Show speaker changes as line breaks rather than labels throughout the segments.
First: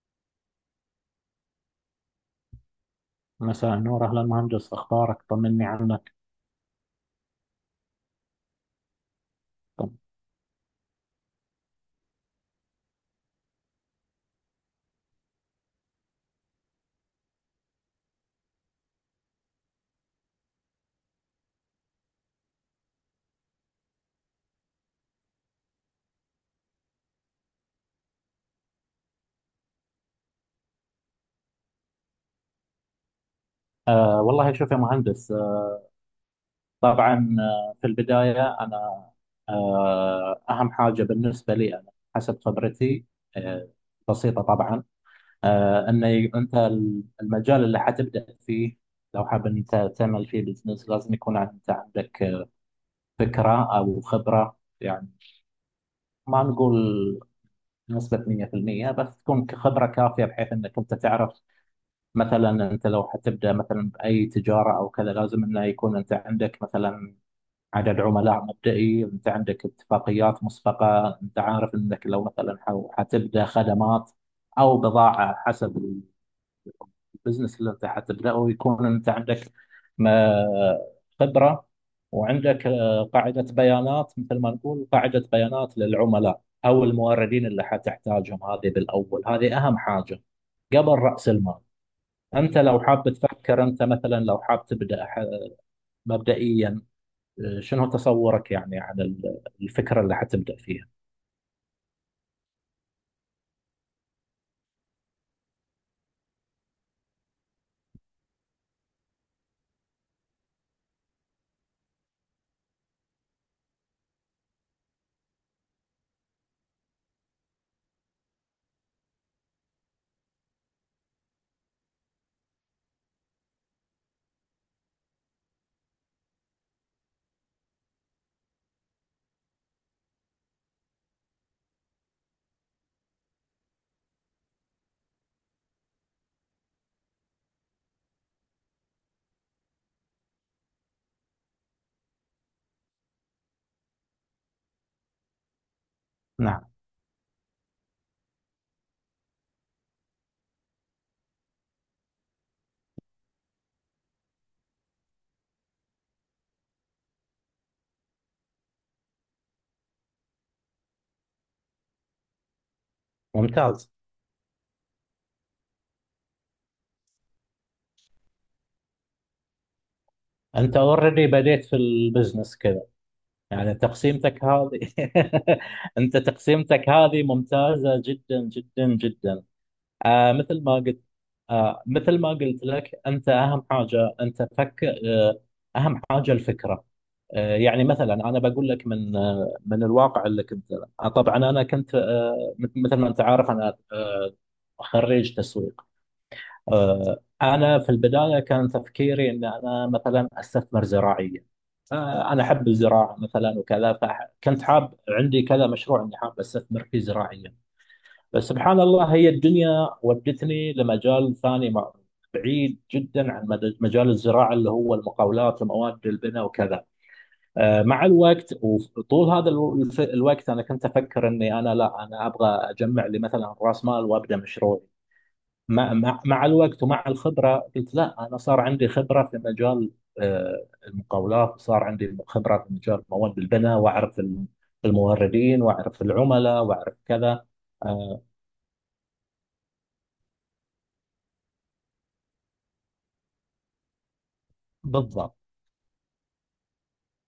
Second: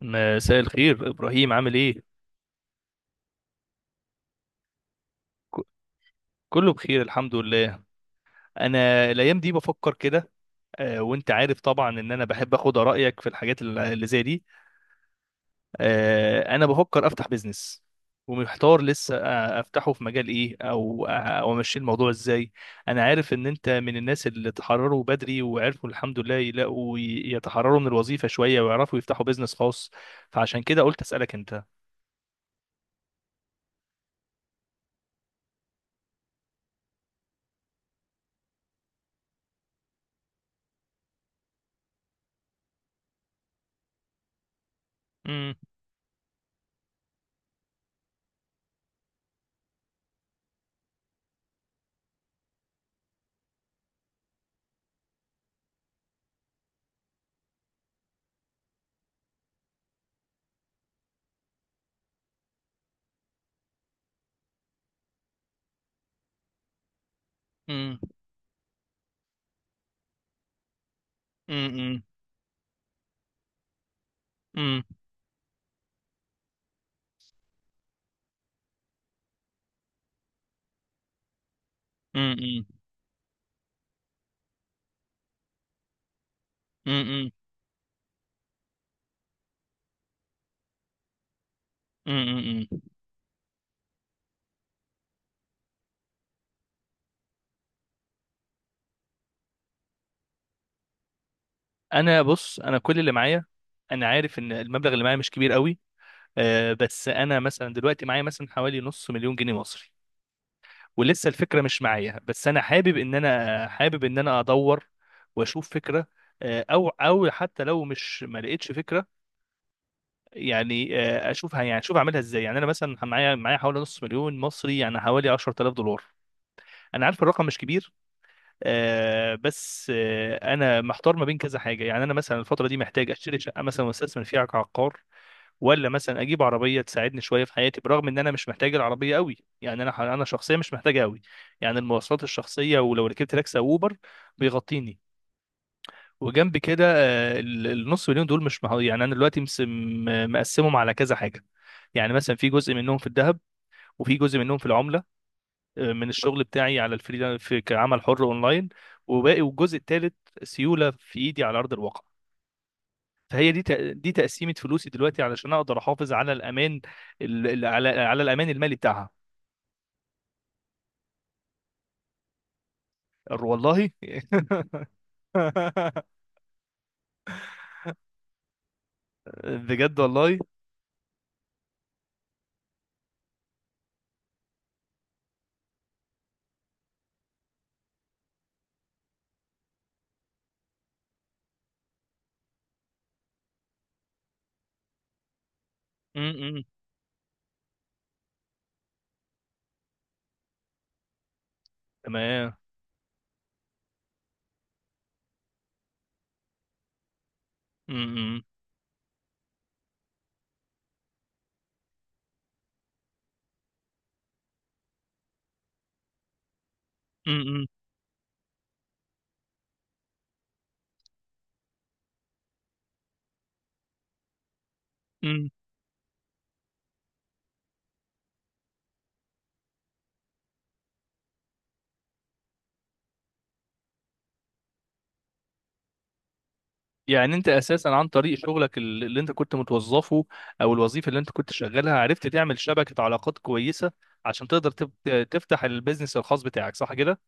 مساء الخير، ابراهيم، عامل ايه؟
مساء النور، أهلا مهندس، أخبارك؟
ك-
طمني عنك.
كله بخير الحمد لله. انا الايام دي
طم.
بفكر كده. وانت عارف طبعا ان انا بحب اخد رايك في الحاجات اللي زي دي. انا بفكر افتح بيزنس. ومحتار لسه، افتحه في مجال ايه، او امشي الموضوع ازاي. انا عارف ان انت من الناس اللي تحرروا بدري وعرفوا الحمد لله يلاقوا يتحرروا من الوظيفه شويه ويعرفوا يفتحوا بيزنس خاص. فعشان كده قلت اسالك انت.
والله شوف يا مهندس. آه طبعا آه في البداية أنا آه أهم حاجة بالنسبة لي أنا حسب خبرتي آه بسيطة طبعا.
امم.
أن أنت المجال اللي حتبدأ فيه، لو حاب أنت تعمل فيه بزنس لازم يكون أنت عندك فكرة أو خبرة، يعني ما نقول نسبة 100%، بس تكون خبرة كافية بحيث أنك أنت تعرف. مثلا انت لو حتبدا مثلا باي تجاره او كذا، لازم انه يكون انت عندك مثلا
امم.
عدد عملاء مبدئي، انت عندك اتفاقيات مسبقه، انت عارف انك لو مثلا حتبدا خدمات او
امم.
بضاعه حسب البزنس اللي انت حتبداه، يكون انت عندك ما- خبره،
امم.
وعندك قاعده بيانات، مثل ما نقول قاعده بيانات للعملاء او
امم.
الموردين اللي حتحتاجهم. هذه بالاول، هذه اهم حاجه قبل راس المال. انت
امم.
لو حاب تفكر انت مثلا لو حاب تبدا مبدئيا، شنو تصورك يعني عن الفكره اللي حتبدا فيها؟
انا بص، انا كل اللي معايا، انا عارف ان المبلغ اللي معايا مش كبير قوي. بس انا مثلا دلوقتي معايا مثلا حوالي نص مليون جنيه مصري. ولسه الفكره مش معايا، بس انا حابب ان انا ادور واشوف فكره. او حتى لو مش ما لقيتش فكره، يعني اشوفها، يعني اشوف اعملها ازاي. يعني انا مثلا معايا حوالي نص مليون مصري، يعني حوالي 10,000 دولار. انا عارف الرقم مش كبير. بس انا محتار ما بين كذا حاجه. يعني انا مثلا الفتره دي محتاج اشتري شقه مثلا واستثمر فيها كعقار. ولا مثلا اجيب عربيه تساعدني شويه في حياتي، برغم ان انا مش محتاج العربيه قوي، يعني انا شخصيا مش محتاجها قوي. يعني المواصلات الشخصيه، ولو ركبت تاكسي او اوبر بيغطيني. وجنب
نعم.
كده، النص مليون دول مش يعني انا دلوقتي مقسمهم على كذا حاجه. يعني مثلا في جزء منهم في الذهب، وفي جزء منهم في العمله، من الشغل بتاعي على الفريلانس، في كعمل حر اونلاين. والجزء الثالث سيوله في ايدي على ارض الواقع. فهي دي
ممتاز.
تق- دي تقسيمه فلوسي دلوقتي، علشان اقدر احافظ على الامان، ال- ال- على على الامان المالي بتاعها.
انت اوريدي بديت في البزنس كذا يعني،
والله.
تقسيمتك هذه انت تقسيمتك هذه ممتازه جدا جدا جدا.
بجد والله.
مثل ما قلت، مثل ما قلت لك انت اهم حاجه، انت فكر. اهم حاجه الفكره. يعني مثلا انا بقول لك من من الواقع اللي كنت. طبعا انا كنت مثل ما انت عارف انا خريج تسويق.
م- م.
انا في البدايه كان تفكيري ان انا مثلا استثمر زراعيا. انا
تمام.
احب الزراعه مثلا وكذا، فكنت حاب عندي كذا مشروع اني حاب استثمر فيه زراعيا.
م-
بس
م.
سبحان الله، هي الدنيا ودتني لمجال ثاني بعيد جدا عن مجال الزراعه، اللي هو المقاولات ومواد البناء وكذا.
م-
مع الوقت وطول هذا الوقت انا كنت افكر اني انا لا، انا ابغى اجمع لي مثلا راس مال وابدا مشروعي.
م.
مع الوقت ومع الخبره قلت لا، انا صار عندي خبره في مجال المقاولات، وصار عندي خبره في مجال مواد البناء، واعرف الموردين واعرف العملاء واعرف
يعني
كذا.
انت اساسا عن
آه،
طريق شغلك اللي انت كنت متوظفه، او الوظيفه اللي انت كنت شغالها، عرفت تعمل شبكه علاقات كويسه عشان تقدر
بالضبط.
تفتح البيزنس الخاص بتاعك، صح كده؟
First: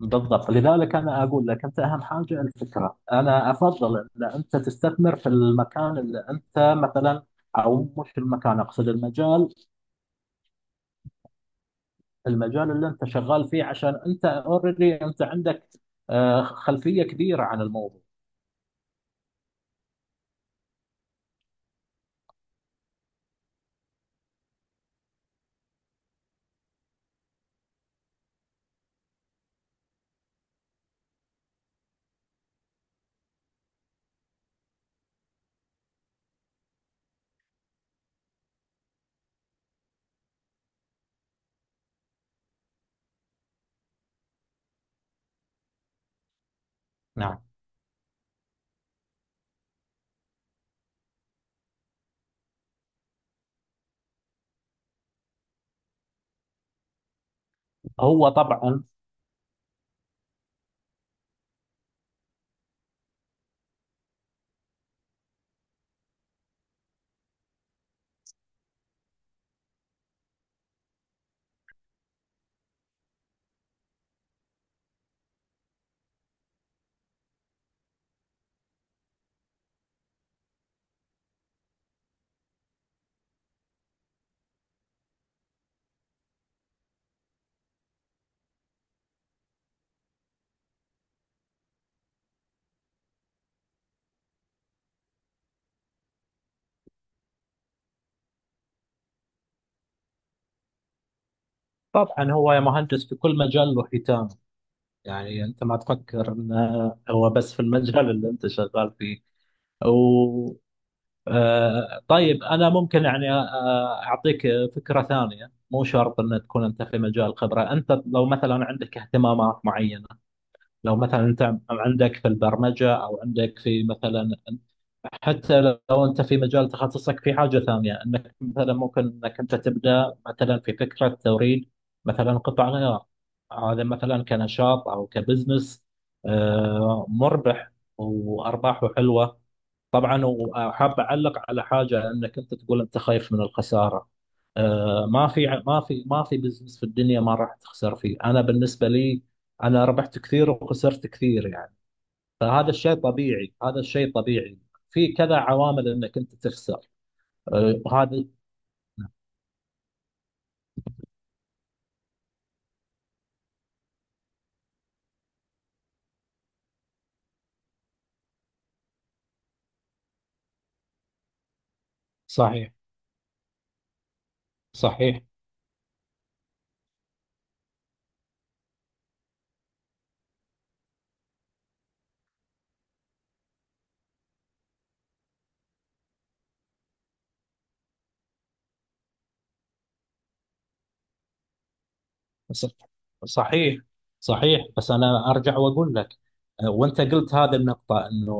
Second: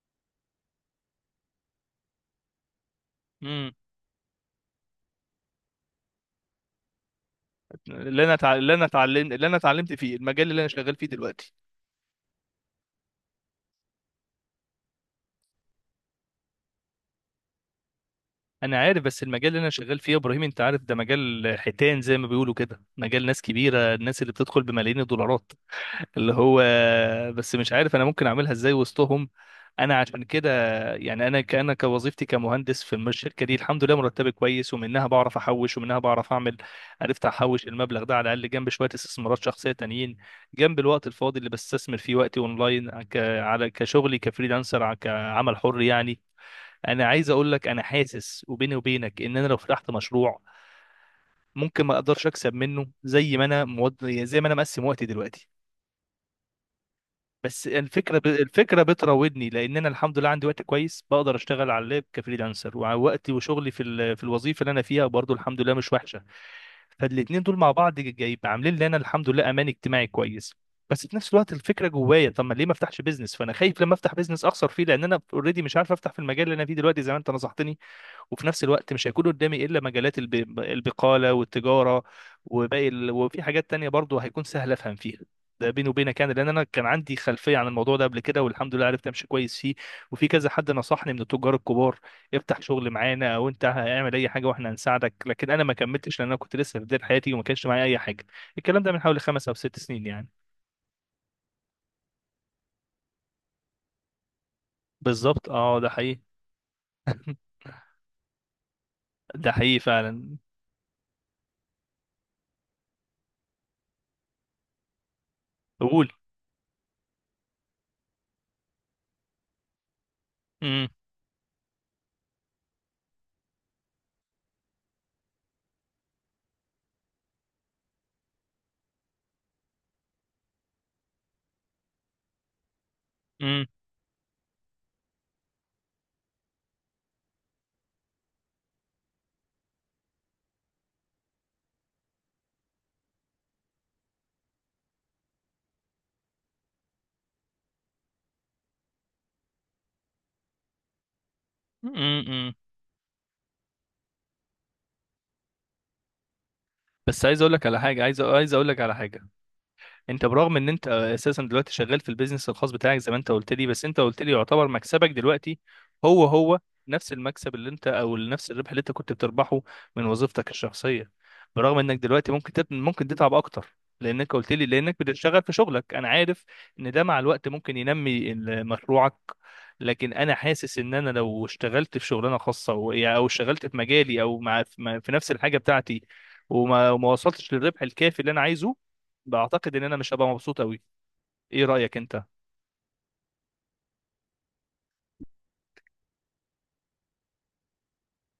بالضبط، لذلك أنا أقول لك أنت أهم حاجة الفكرة. أنا
امم.
أفضل أن أنت تستثمر في المكان اللي أنت مثلا، أو مش
اللي انا تع...
المكان،
اللي انا
أقصد
اتعلم اللي
المجال.
انا اتعلمت فيه، المجال اللي انا شغال فيه دلوقتي.
المجال اللي أنت شغال فيه، عشان أنت أوريدي أنت عندك خلفية كبيرة عن الموضوع.
انا عارف، بس المجال اللي انا شغال فيه يا ابراهيم، انت عارف ده مجال حيتان زي ما بيقولوا كده، مجال ناس كبيره، الناس اللي بتدخل بملايين الدولارات. اللي هو، بس مش عارف انا ممكن اعملها ازاي وسطهم. انا عشان كده، يعني انا كأنا كوظيفتي كمهندس في الشركه دي، الحمد لله مرتبي كويس، ومنها بعرف احوش، ومنها بعرف اعمل. عرفت احوش المبلغ ده على الاقل، جنب شويه استثمارات شخصيه تانيين، جنب الوقت الفاضي اللي بستثمر فيه وقتي اونلاين، على كشغلي كفريلانسر كعمل حر يعني. انا عايز
نعم.
اقول لك، انا حاسس وبيني وبينك ان انا لو فتحت مشروع ممكن ما اقدرش اكسب منه زي ما يعني زي ما انا مقسم وقتي دلوقتي. بس
هو
الفكره
طبعا.
بتراودني، لان انا الحمد لله عندي وقت كويس، بقدر اشتغل على اللاب كفريلانسر، ووقتي وشغلي في الوظيفه اللي انا فيها برضو الحمد لله مش وحشه. فالاتنين دول مع بعض جايب عاملين لي انا الحمد لله امان اجتماعي كويس. بس في نفس الوقت الفكره جوايا: طب ما ليه ما افتحش بيزنس؟ فانا خايف لما افتح بيزنس اخسر فيه، لان انا اوريدي مش عارف افتح في المجال اللي انا فيه دلوقتي زي ما انت نصحتني. وفي نفس الوقت مش هيكون قدامي الا مجالات البقاله والتجاره، وفي حاجات تانية برضو هيكون سهل افهم فيها. ده بيني وبينك يعني، لان انا كان عندي خلفيه عن الموضوع ده قبل كده، والحمد لله عرفت امشي كويس فيه. وفي كذا حد نصحني من التجار الكبار: افتح شغل معانا، او انت اعمل اي حاجه واحنا هنساعدك. لكن انا ما كملتش لان انا كنت لسه في بدايه حياتي وما كانش معايا اي حاجه. الكلام ده من حوالي 5 او 6 سنين يعني.
طبعا هو يا مهندس في كل مجال له حيتان، يعني
بالظبط،
أنت ما
اه، ده حقيقي.
تفكر أنه هو بس في المجال اللي أنت شغال فيه.
ده حقيقي فعلا.
طيب انا ممكن يعني اعطيك فكره ثانيه، مو
قول.
شرط ان تكون انت في مجال الخبره. انت لو مثلا عندك اهتمامات معينه،
امم.
لو مثلا انت عندك في البرمجه او عندك في مثلا، حتى لو انت في مجال تخصصك في حاجه ثانيه، انك مثلا ممكن انك انت تبدا مثلا في فكره توريد مثلا قطع غيار. هذا مثلا كنشاط او كبزنس مربح وارباحه حلوه. طبعا وحاب اعلق على حاجه، انك انت تقول انت خايف من الخساره. ما في بزنس في الدنيا ما راح تخسر فيه. انا بالنسبه لي انا ربحت كثير وخسرت كثير يعني،
امم.
فهذا الشيء طبيعي، هذا الشيء طبيعي. في كذا عوامل انك انت تخسر.
بس عايز اقول لك على حاجه عايز
هذا
عايز اقول لك على حاجه. انت برغم ان انت اساسا دلوقتي شغال في البيزنس الخاص بتاعك زي ما انت قلت لي، بس انت قلت لي يعتبر مكسبك دلوقتي هو هو نفس المكسب اللي انت، او نفس الربح اللي انت كنت بتربحه، من وظيفتك الشخصية. برغم انك دلوقتي
صحيح.
ممكن تتعب اكتر، لانك قلت لي لانك
صحيح.
بتشتغل في شغلك، انا عارف ان ده مع الوقت ممكن ينمي مشروعك. لكن انا حاسس ان انا لو اشتغلت في شغلانه خاصه، او اشتغلت في مجالي، او مع، في نفس الحاجه بتاعتي، وما وصلتش للربح الكافي اللي انا عايزه، بعتقد ان انا مش هبقى مبسوط قوي. ايه رايك انت؟
ص- صحيح، صحيح، بس انا ارجع واقول لك، وانت قلت هذا النقطه انه،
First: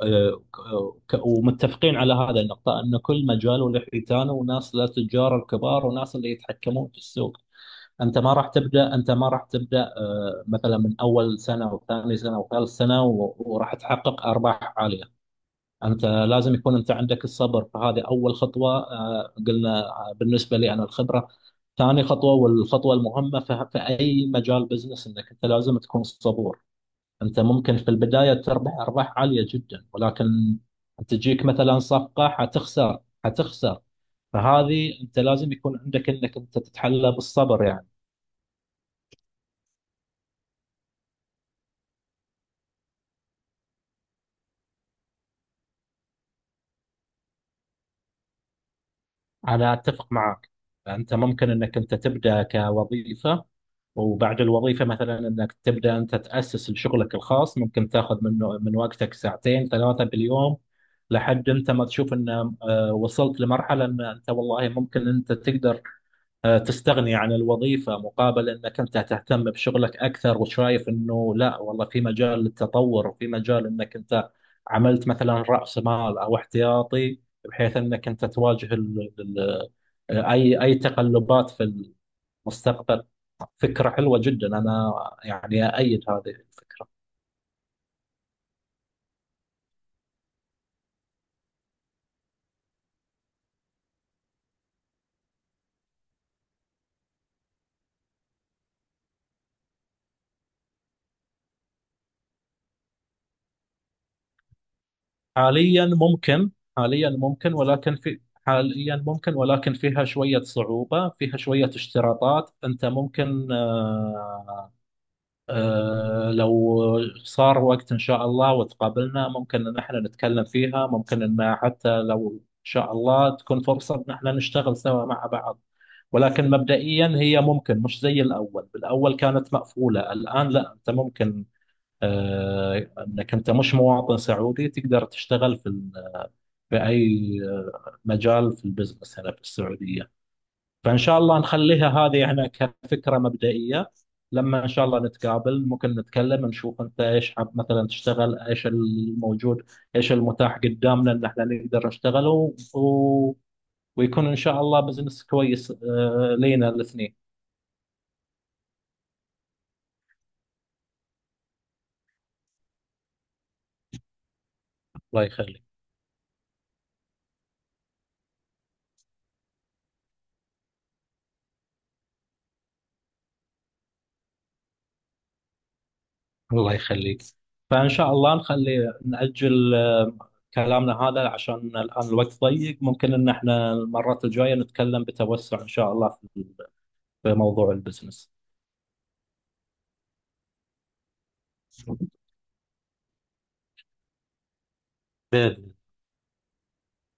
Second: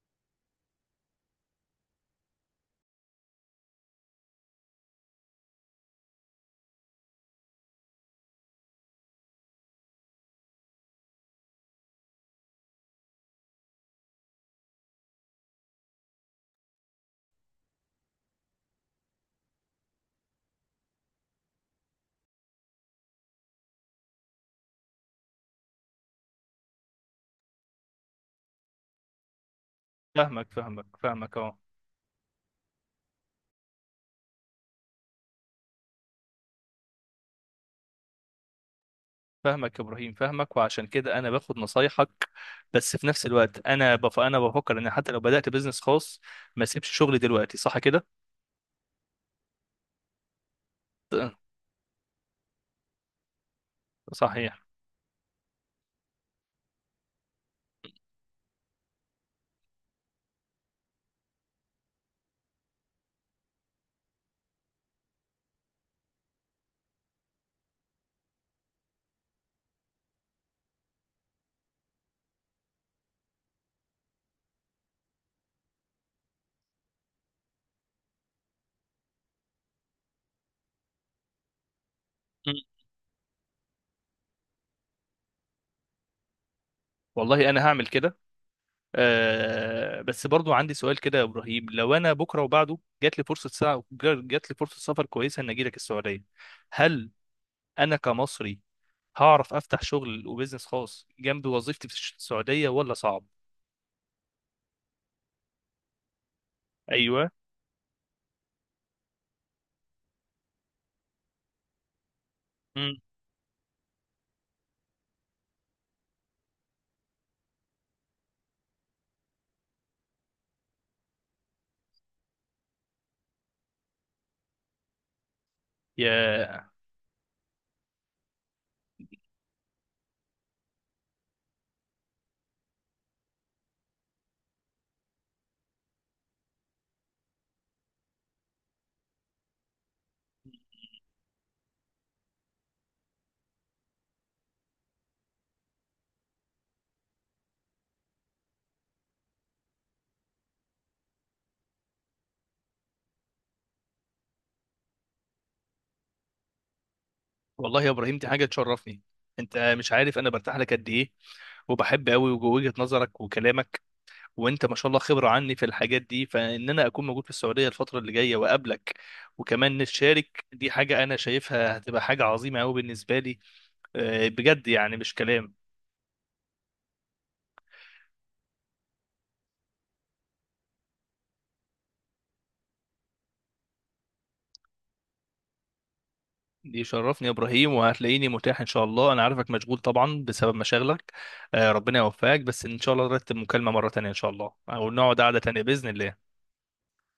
آه، ومتفقين على هذا النقطه انه كل مجال وله حيتانه وناس له تجار الكبار وناس اللي يتحكمون في السوق. انت ما راح تبدا، انت ما راح تبدا مثلا من اول سنه او ثاني سنه او ثالث سنه وراح تحقق ارباح عاليه. انت لازم يكون انت عندك الصبر، فهذه اول خطوه. قلنا بالنسبه لي انا الخبره، ثاني خطوه. والخطوه المهمه في اي مجال بزنس انك انت لازم تكون صبور. انت ممكن في البدايه تربح ارباح عاليه جدا، ولكن
فاهمك، فاهمك، فاهمك،
تجيك
اه.
مثلا صفقه حتخسر، حتخسر. فهذه انت لازم يكون عندك انك انت تتحلى بالصبر يعني.
فاهمك يا ابراهيم، فاهمك، وعشان كده انا باخد نصايحك. بس في نفس الوقت انا بفكر ان حتى لو بدات بزنس خاص، ما اسيبش شغلي دلوقتي، صح كده؟
أنا أتفق معك. أنت ممكن أنك أنت تبدأ كوظيفة، وبعد
صحيح.
الوظيفة مثلا أنك تبدأ أنت تأسس لشغلك الخاص، ممكن تاخذ منه من وقتك ساعتين ثلاثة باليوم لحد أنت ما تشوف أن وصلت لمرحلة أن أنت والله ممكن أنت تقدر تستغني عن الوظيفة مقابل أنك أنت تهتم بشغلك أكثر، وشايف أنه لا والله في مجال للتطور، وفي مجال أنك أنت عملت مثلا رأس مال أو احتياطي بحيث أنك أنت تواجه ال ال آه، أي أي تقلبات في
مم.
المستقبل. فكرة حلوة جدا أنا يعني أأيد هذه الفكرة.
والله انا هعمل كده. أه، بس برضو عندي سؤال كده يا ابراهيم: لو انا بكره وبعده جات لي فرصه سا... جات لي فرصه سفر كويسه ان اجي لك السعوديه، هل انا كمصري هعرف افتح شغل وبزنس خاص جنب وظيفتي في السعوديه، ولا صعب؟
حاليا ممكن. حاليا
ايوه.
ممكن ولكن في حاليا ممكن، ولكن فيها شوية صعوبة، فيها شوية اشتراطات أنت
مم.
ممكن. آه، أه لو صار وقت إن شاء الله وتقابلنا ممكن إن احنا نتكلم فيها، ممكن إن حتى لو إن شاء الله تكون فرصة إن احنا نشتغل سوا مع بعض. ولكن
يا.
مبدئيا هي ممكن مش زي الأول، بالأول كانت مقفولة، الآن لا، أنت ممكن أه إنك أنت مش مواطن سعودي تقدر تشتغل في في أي مجال في البزنس هنا في السعودية. فان شاء الله نخليها هذه احنا كفكره مبدئيه. لما ان شاء الله نتقابل ممكن نتكلم نشوف انت ايش حاب مثلا تشتغل، ايش الموجود، ايش المتاح قدامنا ان احنا نقدر نشتغله ويكون ان شاء الله بزنس كويس لينا الاثنين.
والله يا ابراهيم، دي حاجه تشرفني. انت مش عارف انا برتاح لك قد ايه، وبحب قوي وجهه نظرك وكلامك، وانت ما شاء الله
الله
خبره عني
يخليك.
في الحاجات دي. فان انا اكون موجود في السعوديه الفتره اللي جايه واقابلك وكمان نشارك، دي حاجه انا شايفها هتبقى حاجه عظيمه قوي بالنسبه لي. آه، بجد يعني مش كلام.
الله يخليك. فان شاء الله نخلي، نأجل كلامنا هذا عشان الان الوقت ضيق، ممكن ان احنا المرات الجايه نتكلم بتوسع ان شاء الله في
دي شرفني يا
موضوع
ابراهيم، وهتلاقيني
البزنس
متاح ان شاء الله. انا عارفك مشغول طبعا بسبب مشاغلك. آه، ربنا يوفقك. بس ان شاء الله نرتب مكالمه مره تانية ان شاء الله، او نقعد قعده تانية
بإذن.
باذن الله.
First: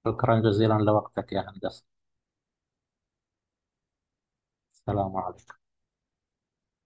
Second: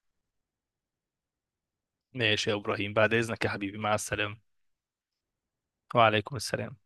شكرا جزيلا لوقتك يا هندسة.
ماشي يا إبراهيم، بعد إذنك يا حبيبي، مع السلامة.
السلام عليكم.
وعليكم السلام.